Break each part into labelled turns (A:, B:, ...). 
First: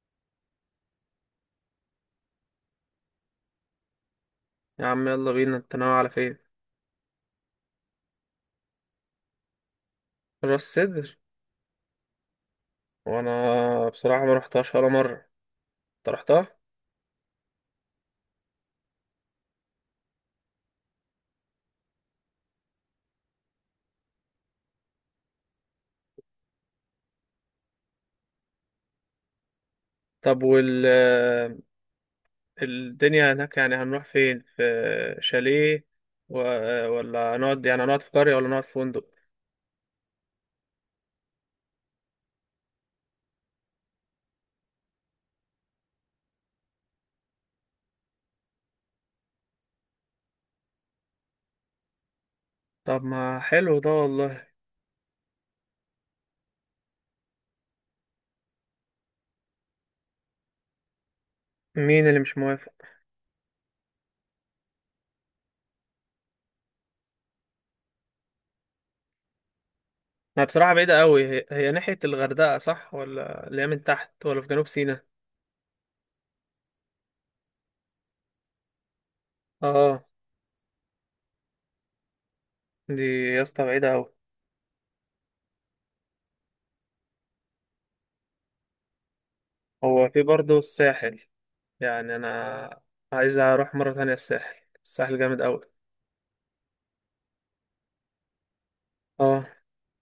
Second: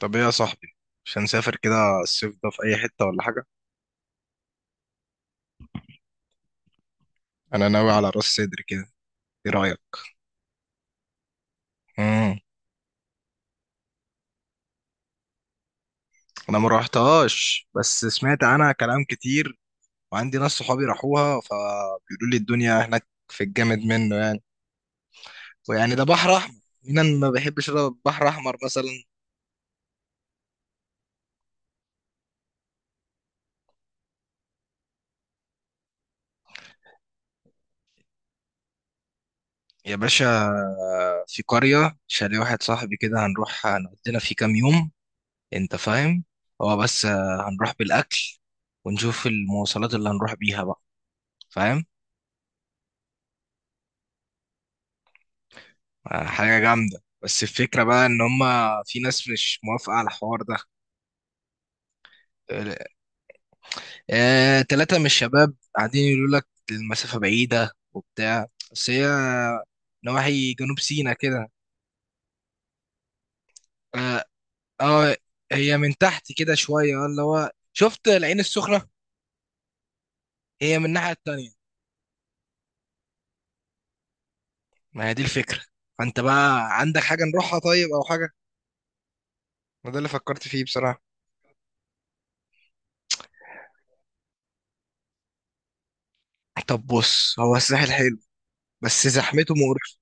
A: طب ايه يا صاحبي؟ مش هنسافر كده الصيف ده في اي حتة ولا حاجة؟
B: يا عم يلا بينا، انت ناوي على فين؟
A: انا ناوي على راس سدر كده. ايه رأيك؟
B: راس سدر.
A: امم
B: وانا بصراحه ما رحتهاش ولا مره، انت رحتها؟
A: انا ما روحتهاش بس سمعت عنها كلام كتير، وعندي ناس صحابي راحوها فبيقولوا لي الدنيا هناك في الجامد منه، يعني ويعني ده بحر احمر. مين أنا ما بيحبش البحر احمر مثلا؟
B: طب وال... الدنيا هناك يعني هنروح فين؟ في شاليه و... ولا نقعد، يعني هنقعد في قريه ولا نقعد في فندق؟
A: يا باشا في قرية شاليه واحد صاحبي كده هنروح هنقضينا فيه كام يوم. انت فاهم؟ هو بس هنروح بالاكل ونشوف المواصلات اللي هنروح بيها بقى. فاهم؟
B: طب ما حلو ده والله.
A: حاجة جامدة، بس الفكرة بقى إن هما في ناس مش موافقة على الحوار ده.
B: مين اللي مش موافق؟
A: تلاتة من الشباب قاعدين يقولوا لك المسافة بعيدة وبتاع، بس هي
B: انا
A: نواحي
B: بصراحه
A: جنوب
B: بعيده
A: سيناء
B: قوي،
A: كده.
B: هي ناحيه الغردقه صح ولا اللي هي من
A: آه,
B: تحت ولا في جنوب سيناء؟
A: آه. هي من تحت كده شوية، اللي هو شفت العين السخنة.
B: اه
A: هي من الناحية التانية.
B: دي، يا اسطى بعيده قوي.
A: ما هي دي الفكرة. فأنت بقى عندك حاجة نروحها طيب أو حاجة؟ ما ده
B: هو
A: اللي
B: في
A: فكرت
B: برضه
A: فيه بصراحة.
B: الساحل، يعني انا عايز اروح مرة تانية الساحل، الساحل جامد قوي.
A: طب بص هو الساحل حلو بس زحمته
B: اه
A: مقرفة.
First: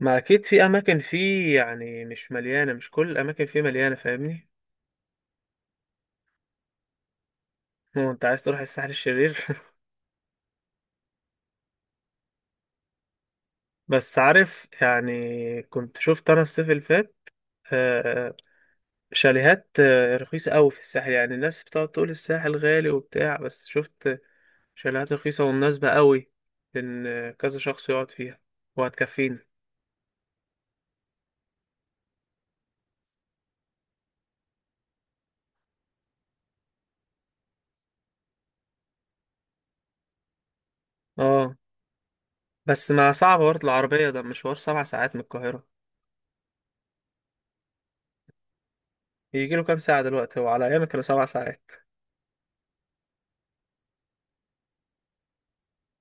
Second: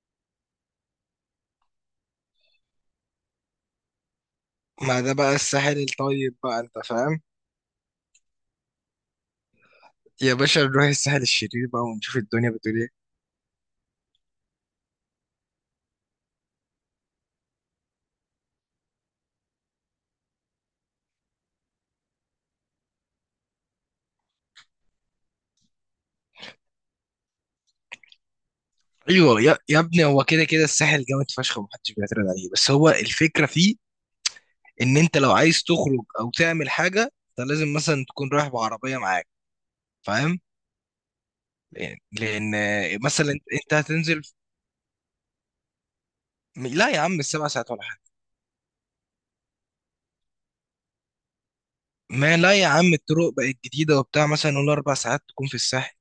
B: ما اكيد في اماكن فيه يعني مش مليانة، مش كل الاماكن فيه مليانة، فاهمني؟
A: ما ده بقى الساحل الطيب بقى، أنت فاهم؟
B: هو انت عايز تروح الساحل الشرير؟
A: يا باشا نروح الساحل الشرير بقى ونشوف الدنيا بتقول ايه.
B: بس عارف يعني كنت شفت انا الصيف اللي فات آه، شاليهات رخيصة قوي في الساحل، يعني الناس بتقعد تقول الساحل غالي وبتاع بس شفت شاليهات رخيصة ومناسبة قوي، إن كذا شخص يقعد فيها
A: ايوه
B: وهتكفيني.
A: يا ابني هو كده كده الساحل جامد فشخ ومحدش بيعترض عليه، بس هو الفكره فيه ان انت لو عايز تخرج او تعمل حاجه انت لازم مثلا تكون رايح بعربيه معاك. فاهم؟
B: اه
A: لأن
B: بس ما
A: مثلا
B: صعب
A: انت
B: برضه العربية، ده
A: هتنزل.
B: مشوار سبع ساعات من القاهرة.
A: لا يا عم السبع ساعات ولا حاجه.
B: يجي له كام ساعة دلوقتي؟ هو على أيامي كانوا سبع ساعات.
A: ما لا يا عم الطرق بقت جديده وبتاع، مثلا نقول اربع ساعات تكون في الساحل.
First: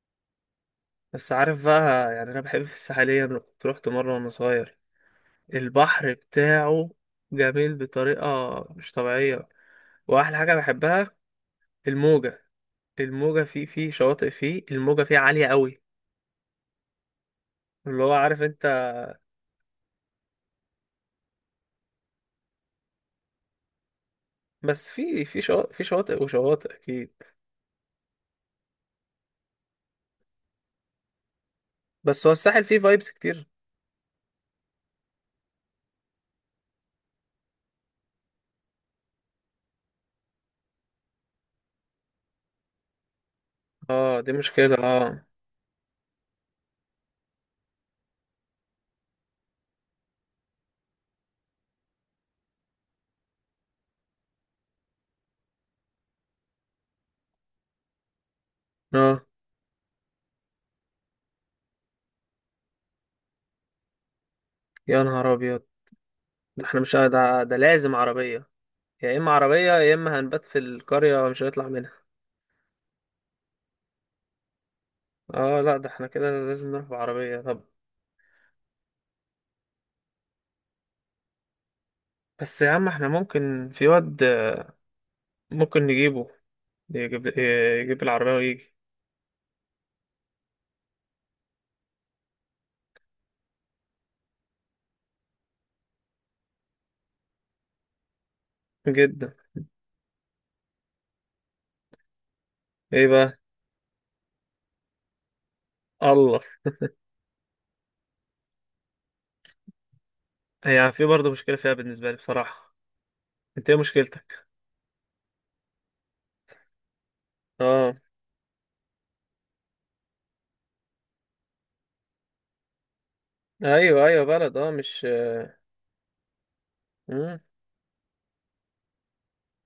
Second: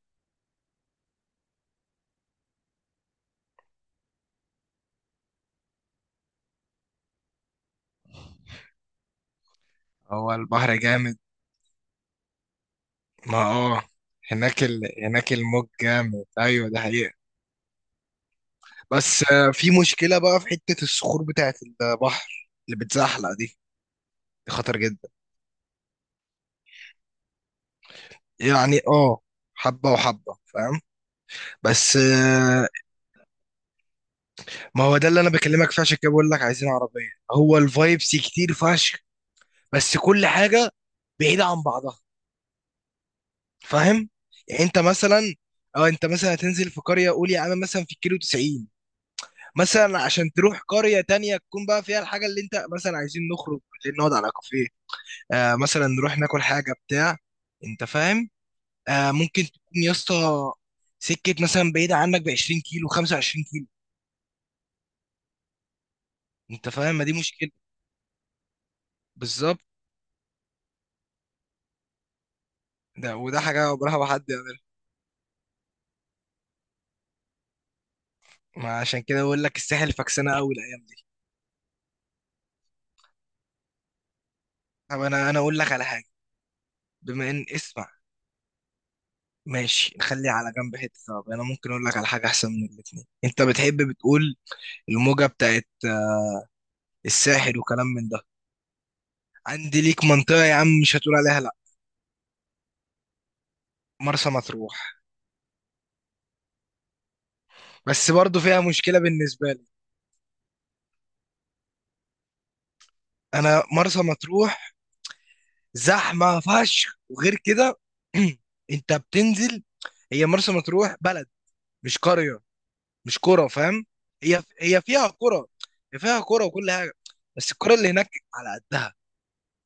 B: بس عارف بقى، يعني أنا بحب في الساحلية، أنا كنت روحت مرة وأنا صغير، البحر بتاعه جميل بطريقة مش طبيعية.
A: هو
B: وأحلى حاجة
A: البحر
B: بحبها
A: جامد.
B: الموجة،
A: ما
B: الموجة فيه
A: اه
B: فيه شواطئ
A: هناك
B: فيه الموجة فيه
A: هناك
B: عالية
A: الموج
B: قوي،
A: جامد، ايوه ده حقيقة.
B: اللي هو عارف أنت.
A: بس في مشكلة بقى في حتة الصخور بتاعة البحر اللي بتزحلق دي، دي خطر
B: بس
A: جدا.
B: في شواطئ، في شواطئ وشواطئ أكيد.
A: يعني اه حبة وحبة، فاهم؟ بس
B: بس هو الساحل
A: آه،
B: فيه فايبس كتير.
A: ما هو ده اللي انا بكلمك فيه، عشان كده بقول لك عايزين عربية. هو الفايبس كتير فشخ بس كل حاجة بعيدة عن بعضها. فاهم؟
B: اه دي
A: يعني
B: مشكلة
A: انت
B: اه.
A: مثلا اه انت مثلا هتنزل في قرية، قول يا عم مثلا في الكيلو 90. مثلا عشان تروح قرية تانية تكون بقى فيها الحاجة اللي انت مثلا عايزين نخرج بالليل نقعد على كافيه، آه مثلا نروح ناكل حاجه بتاع، انت فاهم؟ آه
B: اه،
A: ممكن تكون يا اسطى سكه مثلا بعيده عنك ب 20 كيلو 25 كيلو.
B: يا نهار أبيض. ده
A: انت
B: احنا مش
A: فاهم؟ ما دي
B: ده،
A: مشكله.
B: ده لازم عربية، يا إما
A: بالظبط.
B: عربية يا إما هنبات في القرية مش هنطلع منها.
A: ده وده حاجه عمرها ما حد يعملها.
B: اه لا، ده احنا كده لازم نروح بعربية. طب
A: ما عشان كده بقول لك الساحل فكسانه قوي الايام دي.
B: بس يا عم احنا ممكن في واد،
A: طب انا اقول لك على
B: ممكن
A: حاجه.
B: نجيبه، يجيب،
A: بما ان اسمع،
B: يجيب العربية ويجي.
A: ماشي نخلي على جنب حته. طب انا ممكن اقول لك على حاجه احسن من الاثنين. انت بتحب بتقول الموجه بتاعت الساحل وكلام من ده.
B: جدا.
A: عندي ليك منطقه يا عم مش هتقول عليها لا.
B: ايه بقى؟
A: مرسى مطروح.
B: الله.
A: بس برضه فيها مشكلة بالنسبة لي.
B: هي يعني في برضه مشكلة فيها بالنسبة لي بصراحة.
A: أنا
B: انت ايه
A: مرسى
B: مشكلتك؟
A: مطروح زحمة فشخ، وغير كده
B: اه.
A: أنت بتنزل. هي مرسى مطروح بلد، مش قرية، مش قرى، فاهم؟
B: ايوه ايوه
A: هي
B: بلد، اه
A: هي
B: مش...
A: فيها قرى. هي فيها قرى وكل حاجة.
B: مم.
A: بس القرى اللي هناك على قدها.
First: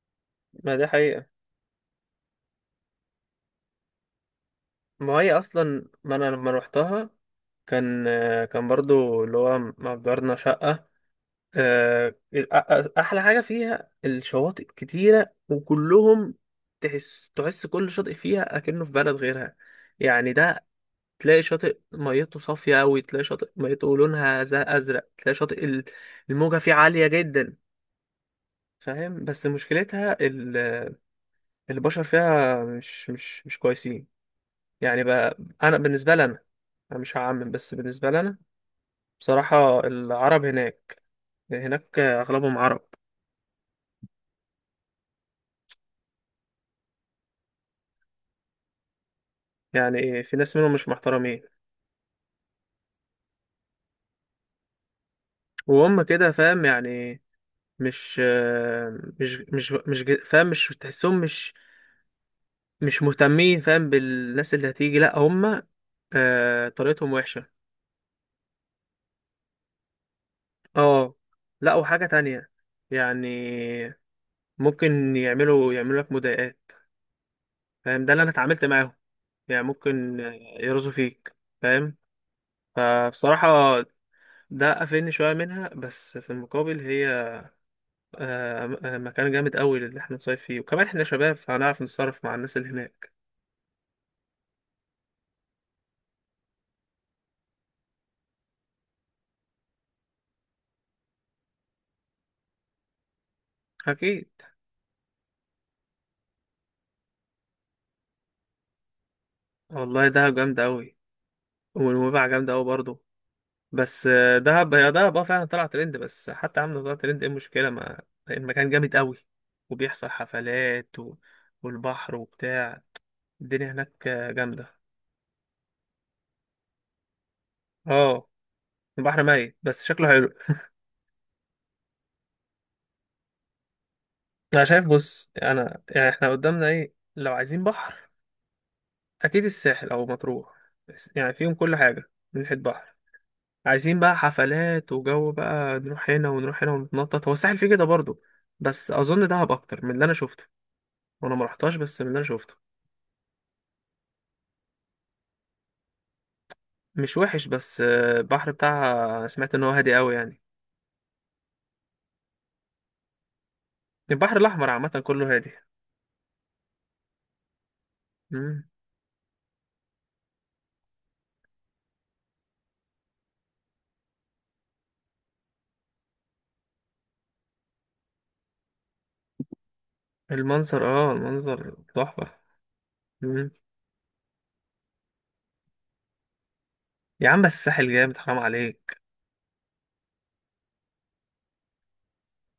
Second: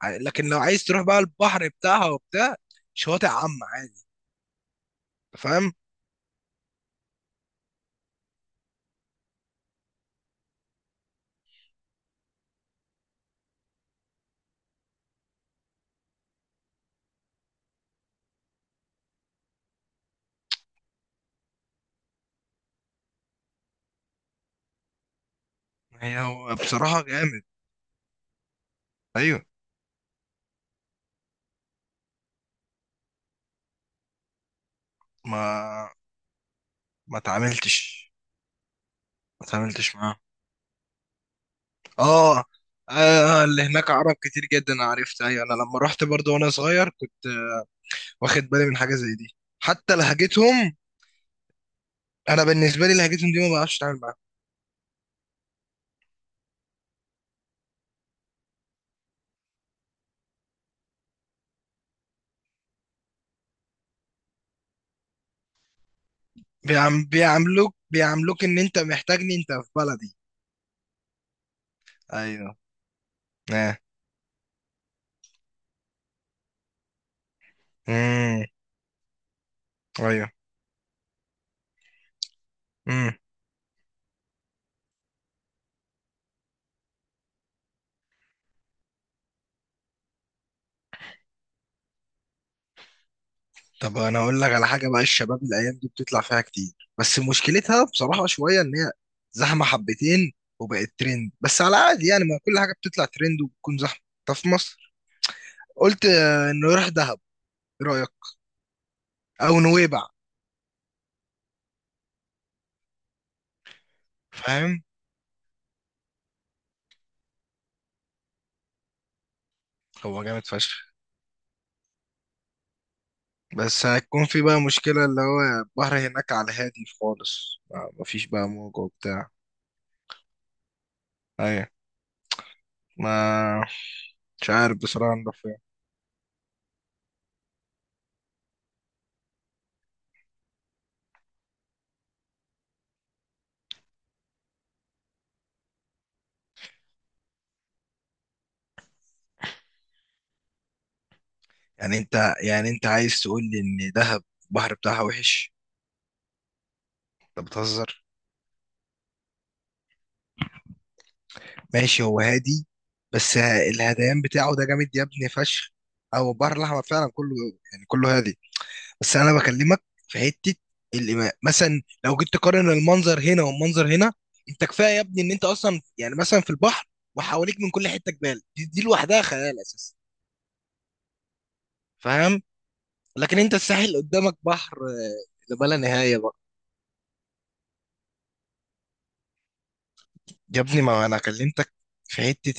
A: لكن لو
B: ما
A: عايز
B: دي
A: تروح بقى
B: حقيقة.
A: البحر بتاعها وبتاع شواطئ عامة عادي،
B: ما هي
A: فاهم؟
B: اصلا ما انا لما روحتها كان، كان برضو اللي هو مأجرنا شقة. احلى حاجه فيها الشواطئ كتيره وكلهم، تحس كل شاطئ فيها اكنه في بلد غيرها، يعني ده تلاقي شاطئ ميته صافيه قوي، تلاقي شاطئ ميته لونها زي ازرق، تلاقي شاطئ
A: هي هو
B: الموجه فيه
A: بصراحة
B: عاليه
A: جامد.
B: جدا. فاهم؟ بس
A: أيوه.
B: مشكلتها البشر فيها مش كويسين. يعني بقى انا
A: ما
B: بالنسبه لي انا، أنا مش
A: ما
B: هعمم بس
A: تعاملتش،
B: بالنسبه لي انا
A: ما
B: بصراحه
A: تعاملتش.
B: العرب هناك، هناك
A: اه
B: اغلبهم عرب،
A: آه، اللي هناك عرب كتير جدا، عرفت؟ ايوه انا لما رحت برضو وانا صغير كنت آه، واخد بالي من حاجه زي دي، حتى
B: يعني في ناس منهم
A: لهجتهم.
B: مش محترمين،
A: انا بالنسبه لي لهجتهم دي ما بعرفش اتعامل معاها.
B: وهم كده فاهم يعني، مش آه، مش مش مش ج- فاهم مش تحسهم، مش مش مهتمين فاهم بالناس اللي هتيجي، لا هم طريقتهم وحشة.
A: بيعاملوك، بيعاملوك ان انت محتاجني انت في بلدي.
B: اه لا وحاجة تانية
A: ايوه.
B: يعني،
A: اه.
B: ممكن يعملوا لك مضايقات، فاهم ده اللي انا
A: امم.
B: اتعاملت معاهم. يعني ممكن
A: ايوه.
B: يرزوا فيك، فاهم،
A: امم.
B: فبصراحة ده قفلني شوية منها. بس في المقابل هي مكان جامد قوي اللي احنا نصيف فيه، وكمان احنا شباب فهنعرف نتصرف مع الناس اللي هناك.
A: طب انا اقول لك على حاجه بقى، الشباب الايام دي بتطلع فيها كتير بس مشكلتها بصراحه شويه ان هي زحمه حبتين، وبقت ترند بس على عادي، يعني ما كل حاجه بتطلع ترند وبتكون زحمه.
B: اكيد.
A: طب في مصر قلت آه، انه يروح دهب. ايه رأيك؟ او
B: والله
A: نويبع.
B: دهب جامده قوي، ونويبع جامده قوي برضه. بس دهب،
A: فاهم؟
B: هي دهب اه فعلا طلع ترند، بس حتى عامله طلع ترند ايه المشكله؟ ما المكان جامد قوي، وبيحصل
A: هو جامد فشخ.
B: حفلات والبحر وبتاع، الدنيا
A: بس
B: هناك
A: هيكون في بقى
B: جامده.
A: مشكلة اللي هو البحر هناك على هادي خالص،
B: اه
A: مفيش بقى موج
B: البحر
A: وبتاع.
B: ميت بس شكله حلو.
A: ايوه. ما مش
B: انا
A: عارف
B: شايف،
A: بصراحة
B: بص
A: نروح فين.
B: انا يعني احنا قدامنا ايه؟ لو عايزين بحر اكيد الساحل او مطروح، بس يعني فيهم كل حاجه من ناحيه بحر. عايزين بقى حفلات وجو بقى نروح هنا ونروح هنا ونتنطط، هو الساحل فيه كده برضه، بس اظن دهب اكتر من اللي انا شفته، وانا ما رحتهاش
A: يعني
B: بس من اللي انا
A: انت، يعني
B: شفته.
A: انت عايز تقول لي ان دهب البحر بتاعها وحش؟
B: مش
A: انت
B: وحش، بس
A: بتهزر.
B: البحر بتاعها سمعت ان هو هادي قوي يعني.
A: ماشي هو هادي، بس الهديان
B: البحر
A: بتاعه ده
B: الاحمر
A: جامد
B: عامه
A: يا ابني
B: كله هادي.
A: فشخ. او البحر الاحمر فعلا كله، يعني كله هادي.
B: مم.
A: بس انا بكلمك في حته الإماء مثلا، لو جيت تقارن المنظر هنا والمنظر هنا، انت كفايه يا ابني ان انت اصلا يعني مثلا في البحر وحواليك من كل حته جبال، دي لوحدها خيال اساسا.
B: المنظر اه المنظر تحفه.
A: فاهم؟ لكن
B: مم.
A: انت الساحل قدامك بحر آه، لما لا نهايه بقى.
B: يا عم بس الساحل جامد، حرام عليك.
A: يا ابني ما انا كلمتك في حته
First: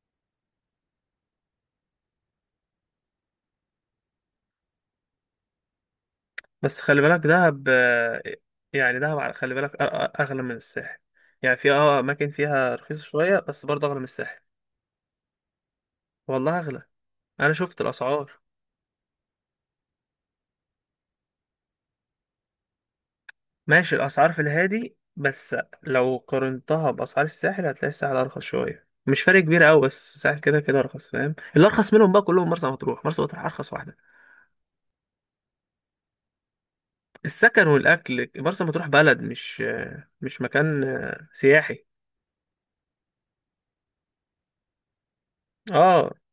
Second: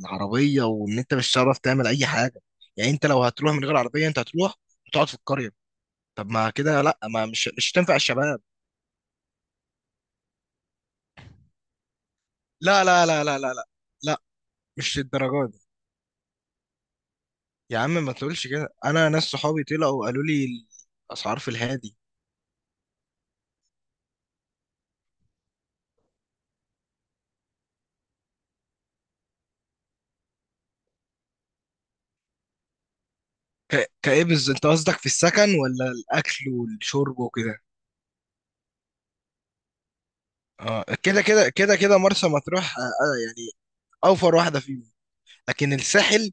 A: العربيه، وان انت مش هتعرف تعمل اي حاجه. يعني انت لو هتروح من غير عربيه انت هتروح وتقعد في القريه. طب ما
B: بس
A: كده لا،
B: خلي بالك
A: ما مش
B: دهب
A: مش تنفع الشباب.
B: يعني دهب خلي بالك اغلى من الساحل، يعني في اه اماكن فيها
A: لا
B: رخيصه
A: لا لا
B: شويه
A: لا لا لا
B: بس برضه اغلى من
A: لا،
B: الساحل.
A: مش للدرجه.
B: والله اغلى، انا
A: يا
B: شفت
A: عم ما
B: الاسعار.
A: تقولش كده، انا ناس صحابي طلعوا وقالوا لي الاسعار في الهادي.
B: ماشي الأسعار في الهادي، بس لو قارنتها بأسعار الساحل هتلاقي الساحل أرخص شوية، مش فرق كبير أوي بس الساحل كده كده أرخص، فاهم؟ اللي أرخص منهم بقى كلهم مرسى مطروح، مرسى مطروح أرخص واحدة.
A: كايه بالظبط؟ انت قصدك في السكن ولا الاكل والشرب وكده؟
B: السكن والأكل، مرسى مطروح بلد مش، مش مكان
A: اه كده كده كده
B: سياحي.
A: كده مرسى مطروح آه آه، يعني اوفر واحده فيهم. لكن
B: اه
A: الساحل،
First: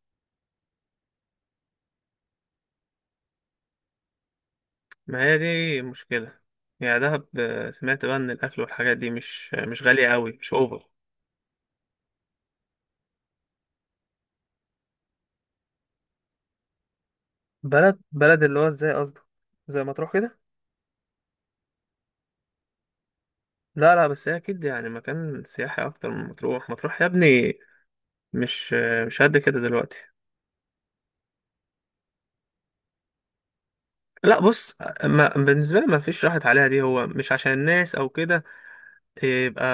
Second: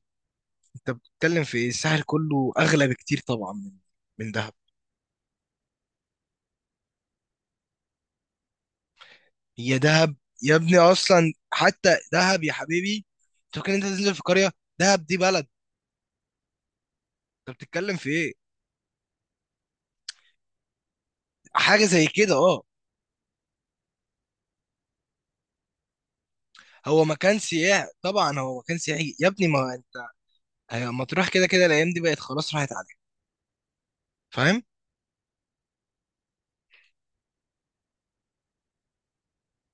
A: انت بتتكلم في إيه؟ الساحل كله اغلى بكتير طبعا من دهب.
B: ما هي دي مشكلة، يعني دهب سمعت بقى إن الأكل والحاجات دي مش
A: هي
B: مش غالية
A: دهب،
B: أوي، مش
A: يا ابني
B: أوفر.
A: اصلا حتى دهب يا حبيبي، انت فاكر إن انت تنزل في قريه؟ دهب دي بلد، انت بتتكلم
B: بلد،
A: في ايه؟
B: بلد اللي هو ازاي قصدك؟ زي مطروح كده؟
A: حاجه زي كده اه.
B: لا لا، بس هي اكيد يعني مكان سياحي اكتر من مطروح، مطروح يا
A: هو مكان
B: ابني
A: سياحي طبعا، هو
B: مش،
A: مكان سياحي
B: مش
A: يا
B: قد
A: ابني.
B: كده
A: ما
B: دلوقتي.
A: ايوه مطروح كده كده الايام دي بقت خلاص راحت عليها.
B: لا
A: فاهم؟
B: بص، ما بالنسبه لي ما فيش راحت عليها دي، هو مش عشان الناس او كده يبقى،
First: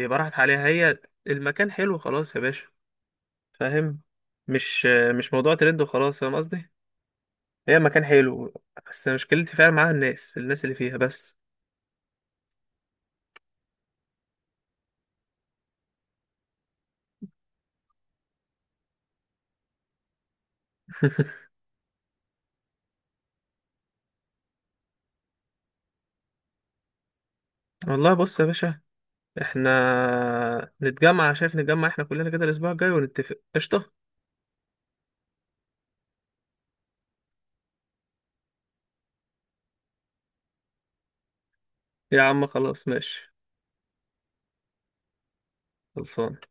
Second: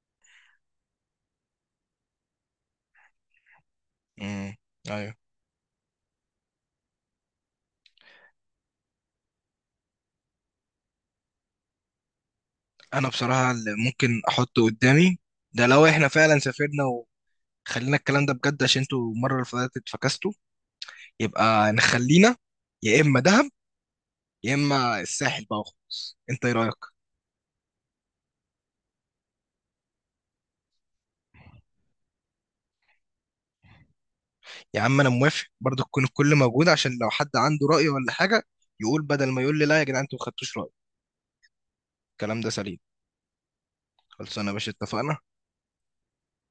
B: يبقى راحت عليها، هي المكان حلو خلاص يا باشا، فاهم؟
A: امم.
B: مش،
A: ايوه.
B: مش موضوع ترند وخلاص، فاهم قصدي؟ هي مكان حلو، بس مشكلتي فعلا معاها الناس، الناس اللي فيها بس.
A: انا بصراحه اللي ممكن احطه قدامي ده، لو احنا فعلا سافرنا وخلينا الكلام ده بجد عشان انتوا المره اللي فاتت فكستوا، يبقى نخلينا يا اما دهب يا اما الساحل بقى وخلاص. انت ايه رايك؟
B: والله بص يا باشا، احنا نتجمع، شايف نتجمع احنا كلنا كده الاسبوع الجاي ونتفق؟ قشطه.
A: يا عم انا موافق برضه تكون الكل موجود، عشان لو حد عنده راي ولا حاجه يقول، بدل ما يقول لي لا يا جدعان انتوا ما خدتوش رايي.
B: يا
A: الكلام
B: عم
A: ده سليم.
B: خلاص ماشي.
A: خلصانه يا باشا، اتفقنا.
B: خلصان.